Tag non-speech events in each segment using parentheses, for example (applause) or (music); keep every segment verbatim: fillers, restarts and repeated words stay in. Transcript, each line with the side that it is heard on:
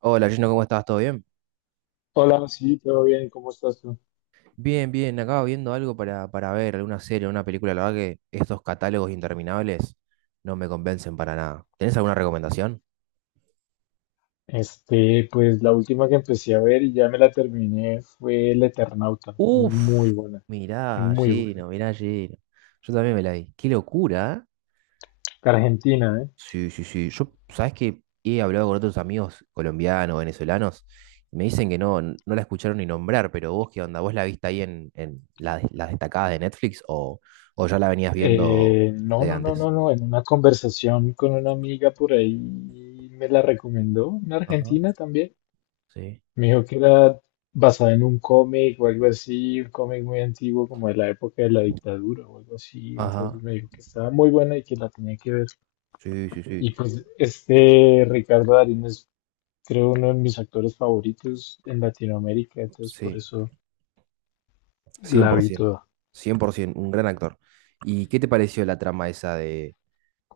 right: Hola, Gino, ¿cómo estás? ¿Todo bien?
left: Hola, sí, todo bien, ¿cómo estás tú?
right: Bien, bien, acaba viendo algo para, para ver, alguna serie, una película. La verdad que estos catálogos interminables no me convencen para nada. ¿Tenés alguna recomendación?
left: Este, pues la última que empecé a ver y ya me la terminé fue El Eternauta. Muy
right: Uf,
left: buena,
right: mirá,
left: muy buena.
right: Gino, mirá, Gino. Yo también me la vi. Qué locura, ¿eh?
left: Argentina, ¿eh?
right: Sí, sí, sí. Yo, ¿sabés que he hablado con otros amigos colombianos, venezolanos, me dicen que no, n- no la escucharon ni nombrar, pero vos, ¿qué onda? ¿Vos la viste ahí en, en la- las destacadas de Netflix o, o ya la venías viendo
left: Eh, no,
right: de
left: no, no,
right: antes?
left: no, no. En una conversación con una amiga por ahí me la recomendó, una
right: Ajá.
left: argentina también.
right: Sí.
left: Me dijo que era basada en un cómic o algo así, un cómic muy antiguo como de la época de la dictadura o algo así.
right: Ajá,
left: Entonces me dijo que estaba muy buena y que la tenía que ver.
right: sí, sí, sí, sí,
left: Y pues este Ricardo Darín es, creo, uno de mis actores favoritos en Latinoamérica, entonces por
right: cien
left: eso
right: cien
left: la
right: por
left: vi
right: ciento,
left: toda.
right: cien por cien por ciento, un gran actor. ¿Y qué te pareció la trama esa de,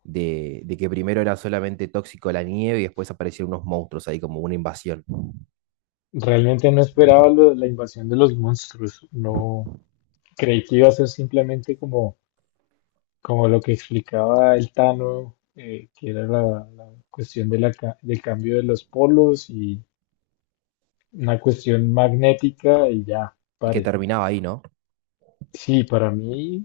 right: de, de que primero era solamente tóxico la nieve y después aparecieron unos monstruos ahí como una invasión? Ujú.
left: Realmente no esperaba lo de la invasión de los monstruos, no creí que iba a ser simplemente como, como lo que explicaba el Tano, eh, que era la, la cuestión de la ca- del cambio de los polos y una cuestión magnética y ya,
right: Y que
left: pare.
right: terminaba ahí, ¿no?
left: Sí, para mí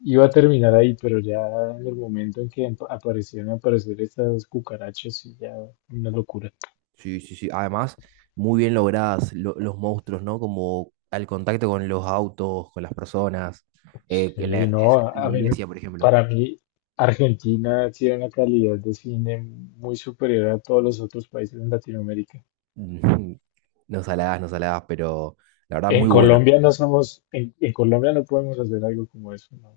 left: iba a terminar ahí, pero ya en el momento en que emp- aparecieron aparecer estas cucarachas, sí, ya una locura.
right: Sí, sí, sí. Además, muy bien logradas lo- los monstruos, ¿no? Como al contacto con los autos, con las personas, eh, en la
left: Sí, no,
right: escena de
left: a
right: la
left: a mí, me-
right: iglesia, por ejemplo.
left: para mí Argentina tiene una calidad de cine muy superior a todos los otros países en Latinoamérica.
right: (laughs) Ujú. No saladas, no saladas, pero la verdad
left: En
right: muy buena.
left: Colombia no somos, en, en Colombia no podemos hacer algo como eso, no,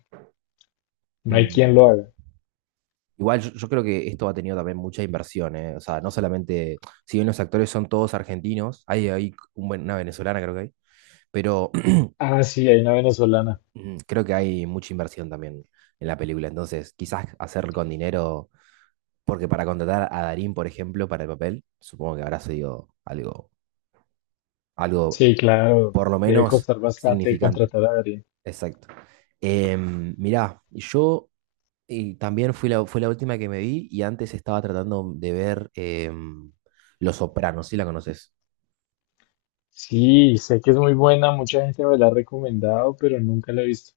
left: no hay quien
right: Mm.
left: lo haga.
right: Igual yo, yo creo que esto ha tenido también mucha inversión, ¿eh? O sea, no solamente, si bien los actores son todos argentinos, hay, hay un buen- una venezolana creo que hay, pero
left: Ah, sí, hay una venezolana.
right: (clears throat) creo que hay mucha inversión también en la película. Entonces, quizás hacer con dinero, porque para contratar a Darín, por ejemplo, para el papel, supongo que habrá sido algo, algo
left: Sí, claro,
right: por lo
left: debe
right: menos
left: costar bastante
right: significante.
left: contratar a Darín.
right: Exacto. Mira, mirá, yo y también fue la, fue la última que me vi y antes estaba tratando de ver em, Los Sopranos, si la conoces.
left: Sí, sé que es muy buena, mucha gente me la ha recomendado, pero nunca la he visto.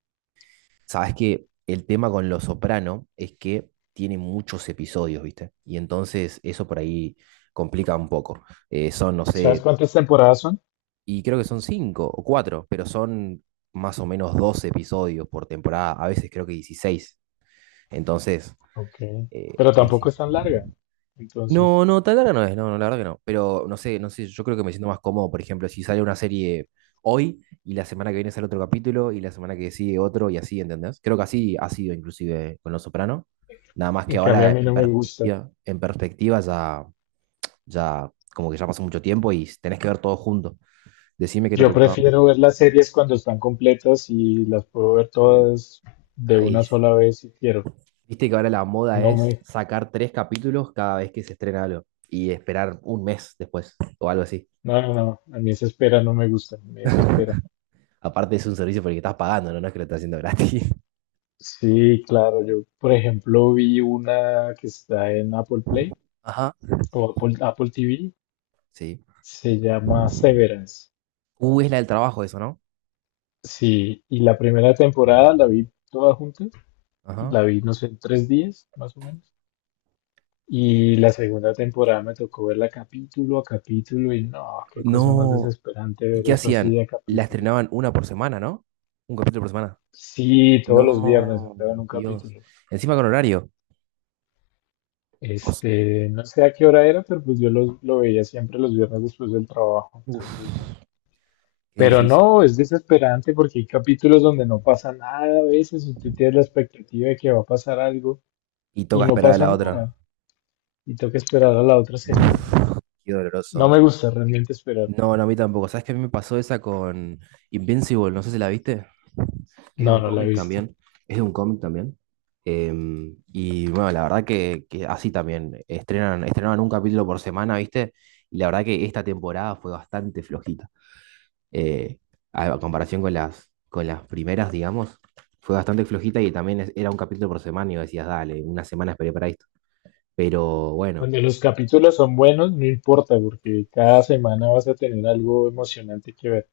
right: Sabes que el tema con Los Soprano es que tiene muchos episodios, ¿viste? Y entonces eso por ahí complica un poco. Eh, son, no
left: ¿Sabes
right: sé,
left: cuántas temporadas son?
right: y creo que son cinco o cuatro, pero son más o menos doce episodios por temporada, a veces creo que dieciséis. Entonces,
left: Ok,
right: eh,
left: pero tampoco es tan larga. Entonces,
right: no, no, tan larga no es, no, no, la verdad que no. Pero no sé, no sé, yo creo que me siento más cómodo, por ejemplo, si sale una serie hoy y la semana que viene sale otro capítulo y la semana que sigue otro y así, ¿entendés? Creo que así ha sido inclusive con Los Soprano. Nada más que
left: en cambio a
right: ahora
left: mí
right: en
left: no me gusta.
right: perspectiva, en perspectiva ya, ya como que ya pasó mucho tiempo y tenés que ver todo junto. Decime que no te
left: Yo
right: gustaba.
left: prefiero ver las series cuando están completas y las puedo ver todas de una
right: Ay,
left: sola vez si quiero.
right: viste que ahora la moda
left: No
right: es
left: me,
right: sacar tres capítulos cada vez que se estrena algo y esperar un mes después o algo así.
left: no, no, no, a mí esa espera no me gusta, me desespera.
right: (laughs) Aparte es un servicio por el que estás pagando, ¿no? No es que lo estás haciendo gratis.
left: Sí, claro, yo por ejemplo vi una que está en Apple
right: (laughs)
left: Play
right: Ajá.
left: o Apple, Apple T V,
right: Sí.
left: se llama Severance.
right: Uh, es la del trabajo eso, ¿no?
left: Sí, y la primera temporada la vi toda junta,
right: Ajá.
left: la vi, no sé, en tres días, más o menos. Y la segunda temporada me tocó verla capítulo a capítulo y no, qué cosa más
right: No.
left: desesperante
right: ¿Y
left: ver
right: qué
left: eso así
right: hacían?
left: de a
right: La
left: capítulo.
right: estrenaban una por semana, ¿no? Un capítulo por semana.
left: Sí, todos los viernes
right: No,
left: sacaban un
right: Dios.
left: capítulo.
right: Encima con horario. Os-
left: Este, no sé a qué hora era, pero pues yo los- lo veía siempre los viernes después del trabajo.
right: Uf,
left: Entonces, no.
right: qué
left: Pero
right: difícil.
left: no, es desesperante porque hay capítulos donde no pasa nada a veces, usted tiene la expectativa de que va a pasar algo
right: Y
left: y
right: toca
left: no
right: esperar a
left: pasa
right: la otra.
left: nada. Y tengo que esperar a la otra semana.
right: Uf, qué
left: No
right: doloroso.
left: me gusta realmente esperar.
right: No, no, a mí tampoco. ¿Sabes qué? A mí me pasó esa con Invincible. No sé si la viste. Es de
left: No,
right: un
left: no la he
right: cómic
left: visto.
right: también, es de un cómic también. Em, y bueno, la verdad que, que así también, estrenan, estrenaban un capítulo por semana, ¿viste? Y la verdad que esta temporada fue bastante flojita. Eh, a, a comparación con las, con las primeras, digamos, fue bastante flojita y también es- era un capítulo por semana y vos decías, dale, una semana esperé para esto. Pero bueno,
left: Cuando los capítulos son buenos, no importa, porque cada semana vas a tener algo emocionante que ver.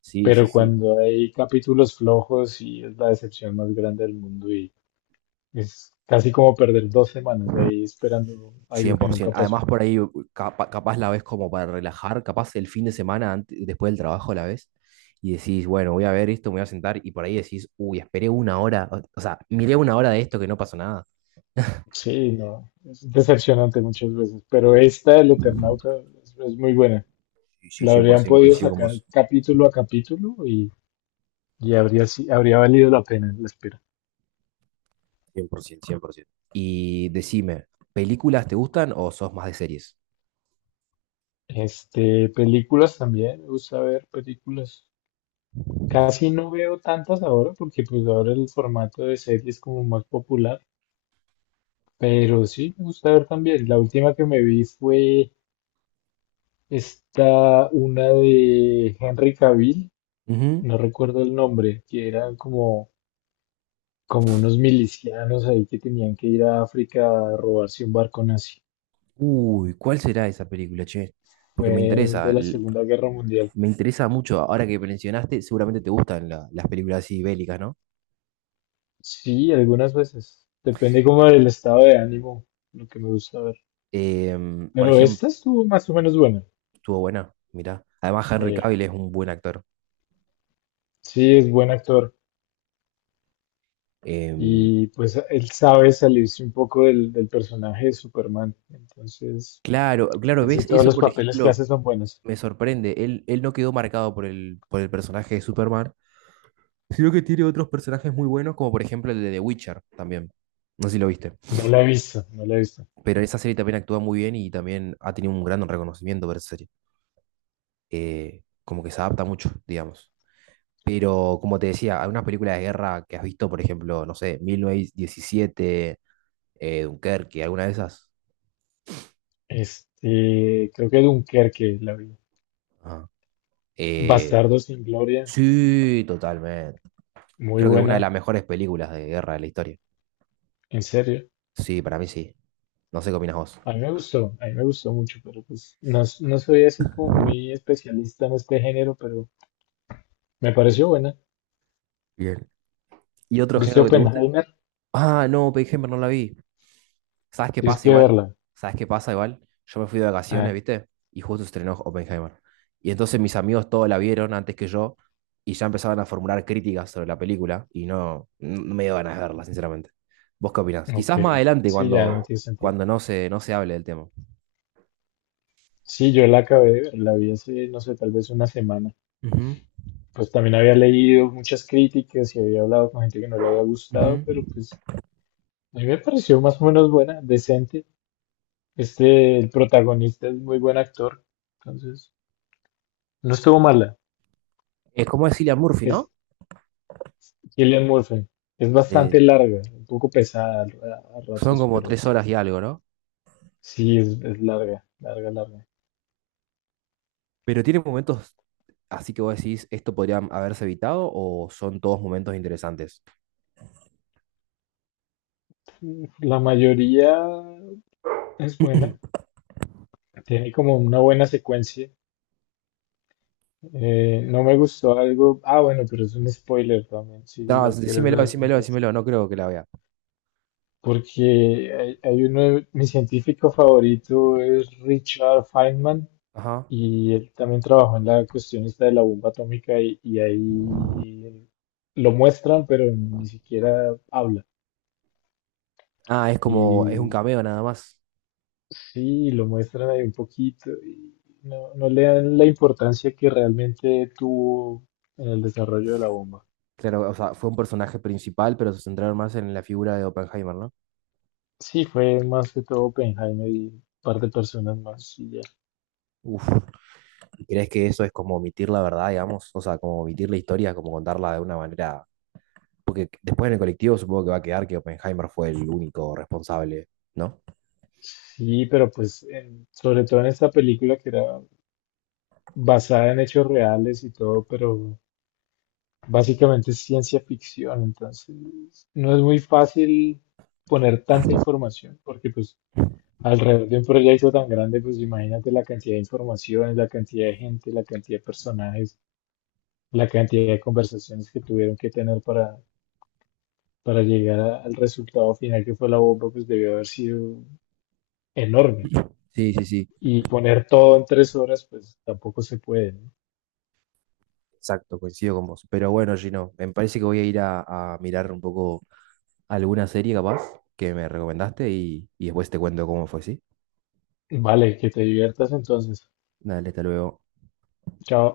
right: sí, sí,
left: Pero
right: sí.
left: cuando hay capítulos flojos, sí es la decepción más grande del mundo y es casi como perder dos semanas ahí esperando algo que nunca
right: cien por ciento. Además,
left: pasó.
right: por ahí capa- capaz la ves como para relajar, capaz el fin de semana ante- después del trabajo la ves y decís, bueno, voy a ver esto, me voy a sentar y por ahí decís, uy, esperé una hora, o o sea, miré una hora de esto que no pasó nada.
left: Sí, no, es decepcionante muchas veces, pero esta, El Eternauta, es, es, muy buena.
right: Sí, sí,
left: La habrían
right: cien por ciento,
left: podido
right: coincido con
left: sacar
right: vos.
left: capítulo a capítulo y Y habría, si- habría valido la pena la espera.
right: Cien por cien por ciento. Y decime, ¿películas te gustan o sos más de series?
left: Este, películas también, me gusta ver películas. Casi no veo tantas ahora porque pues ahora el formato de serie es como más popular, pero sí me gusta ver también. La última que me vi fue esta, una de Henry Cavill,
right: Ujú.
left: no recuerdo el nombre, que eran como, como unos milicianos ahí que tenían que ir a África a robarse un barco nazi.
right: Uy, ¿cuál será esa película, che?
left: Fue
right: Porque me interesa,
left: de la
right: l-
left: Segunda Guerra Mundial.
right: me interesa mucho. Ahora que mencionaste, seguramente te gustan la- las películas así bélicas, ¿no?
left: Sí, algunas veces. Depende como del estado de ánimo, lo que me gusta ver.
right: Em, por
left: Pero
right: ejemplo,
left: esta estuvo más o menos buena.
right: estuvo buena, mirá. Además, Henry
left: Eh,
right: Cavill es un buen actor.
left: sí, es buen actor.
right: Em,
left: Y pues él sabe salirse un poco del, del personaje de Superman. Entonces,
right: claro, claro,
left: casi
right: ¿ves?
left: todos
right: Eso,
left: los
right: por
left: papeles que
right: ejemplo,
left: hace son buenos.
right: me sorprende. Él, él no quedó marcado por el, por el personaje de Superman, sino que tiene otros personajes muy buenos, como por ejemplo el de The Witcher también. No sé si lo viste.
left: No la he visto, no la he visto.
right: Pero esa serie también actúa muy bien y también ha tenido un gran reconocimiento por esa serie. Eh, como que se adapta mucho, digamos. Pero como te decía, hay unas películas de guerra que has visto, por ejemplo, no sé, mil novecientos diecisiete, eh, Dunkerque, alguna de esas.
left: Este, creo que Dunkerque la vi.
right: Ajá. Eh,
left: Bastardo sin Gloria,
right: sí, totalmente.
left: muy
right: Creo que es una de
left: buena.
right: las mejores películas de guerra de la historia.
left: En serio,
right: Sí, para mí sí. No sé qué opinas vos.
left: a mí me gustó, a mí me gustó mucho, pero pues no, s- no soy así como muy especialista en este género, pero me pareció buena.
right: Bien. ¿Y otro
left: ¿Viste
right: género que te guste?
left: Oppenheimer?
right: Ah, no, Pearl Hammer no la vi. ¿Sabes qué
left: Tienes
right: pasa
left: que
right: igual?
left: verla.
right: ¿Sabes qué pasa igual? Yo me fui de vacaciones,
left: Ah,
right: ¿viste? Y justo estrenó Oppenheimer. Y entonces mis amigos todos la vieron antes que yo y ya empezaban a formular críticas sobre la película y no, no me dio ganas de verla, sinceramente. ¿Vos qué opinás?
left: ok.
right: Quizás más adelante
left: Sí, ya no
right: cuando,
left: tiene sentido.
right: cuando no se, no se hable del tema.
left: Sí, yo la acabé de ver, la vi hace, no sé, tal vez una semana.
right: Ujú,
left: Pues también había leído muchas críticas y había hablado con gente que no le había gustado,
right: ujú.
left: pero pues a mí me pareció más o menos buena, decente. Este, el protagonista es muy buen actor, entonces no estuvo mala.
right: Es como es Cillian Murphy, ¿no?
left: Cillian Murphy. Es
right: Eh,
left: bastante larga, un poco pesada a, a
right: son
left: ratos,
right: como
left: pero
right: tres horas y algo, ¿no?
left: sí es, es, larga, larga, larga.
right: Pero tiene momentos así que vos decís, ¿esto podría haberse evitado o son todos momentos interesantes?
left: La mayoría es buena,
right: (clears throat)
left: tiene como una buena secuencia. Eh, no me gustó algo, ah, bueno, pero es un spoiler también, si
right: No,
left: la quieres
right: decímelo,
left: ver algún
right: decímelo,
left: día.
right: decímelo, no creo que la vea.
left: Porque hay, hay uno, de- mi científico favorito es Richard Feynman.
right: Ajá.
left: Y él también trabajó en la cuestión esta de la bomba atómica y, y ahí lo muestran, pero ni siquiera habla.
right: Ah, es como, es un
left: Y
right: cameo nada más.
left: sí, lo muestran ahí un poquito y no, no le dan la importancia que realmente tuvo en el desarrollo de la bomba.
right: Claro, o sea, fue un personaje principal, pero se centraron más en la figura de Oppenheimer, ¿no?
left: Sí, fue más que todo Oppenheimer y un par de personas más y ya.
right: Uf, ¿crees que eso es como omitir la verdad, digamos? O sea, como omitir la historia, como contarla de una manera... Porque después en el colectivo supongo que va a quedar que Oppenheimer fue el único responsable, ¿no?
left: Sí, pero pues en- sobre todo en esta película que era basada en hechos reales y todo, pero básicamente es ciencia ficción, entonces no es muy fácil poner tanta información, porque pues alrededor de un proyecto tan grande, pues imagínate la cantidad de informaciones, la cantidad de gente, la cantidad de personajes, la cantidad de conversaciones que tuvieron que tener para, para llegar a- al resultado final que fue la bomba, pues debió haber sido enorme.
right: Sí, sí, sí.
left: Y poner todo en tres horas, pues tampoco se puede, ¿no?
right: Exacto, coincido con vos. Pero bueno, Gino, me parece que voy a ir a, a mirar un poco alguna serie capaz que me recomendaste y, y después te cuento cómo fue, ¿sí?
left: Vale, que te diviertas entonces.
right: Dale, hasta luego.
left: Chao.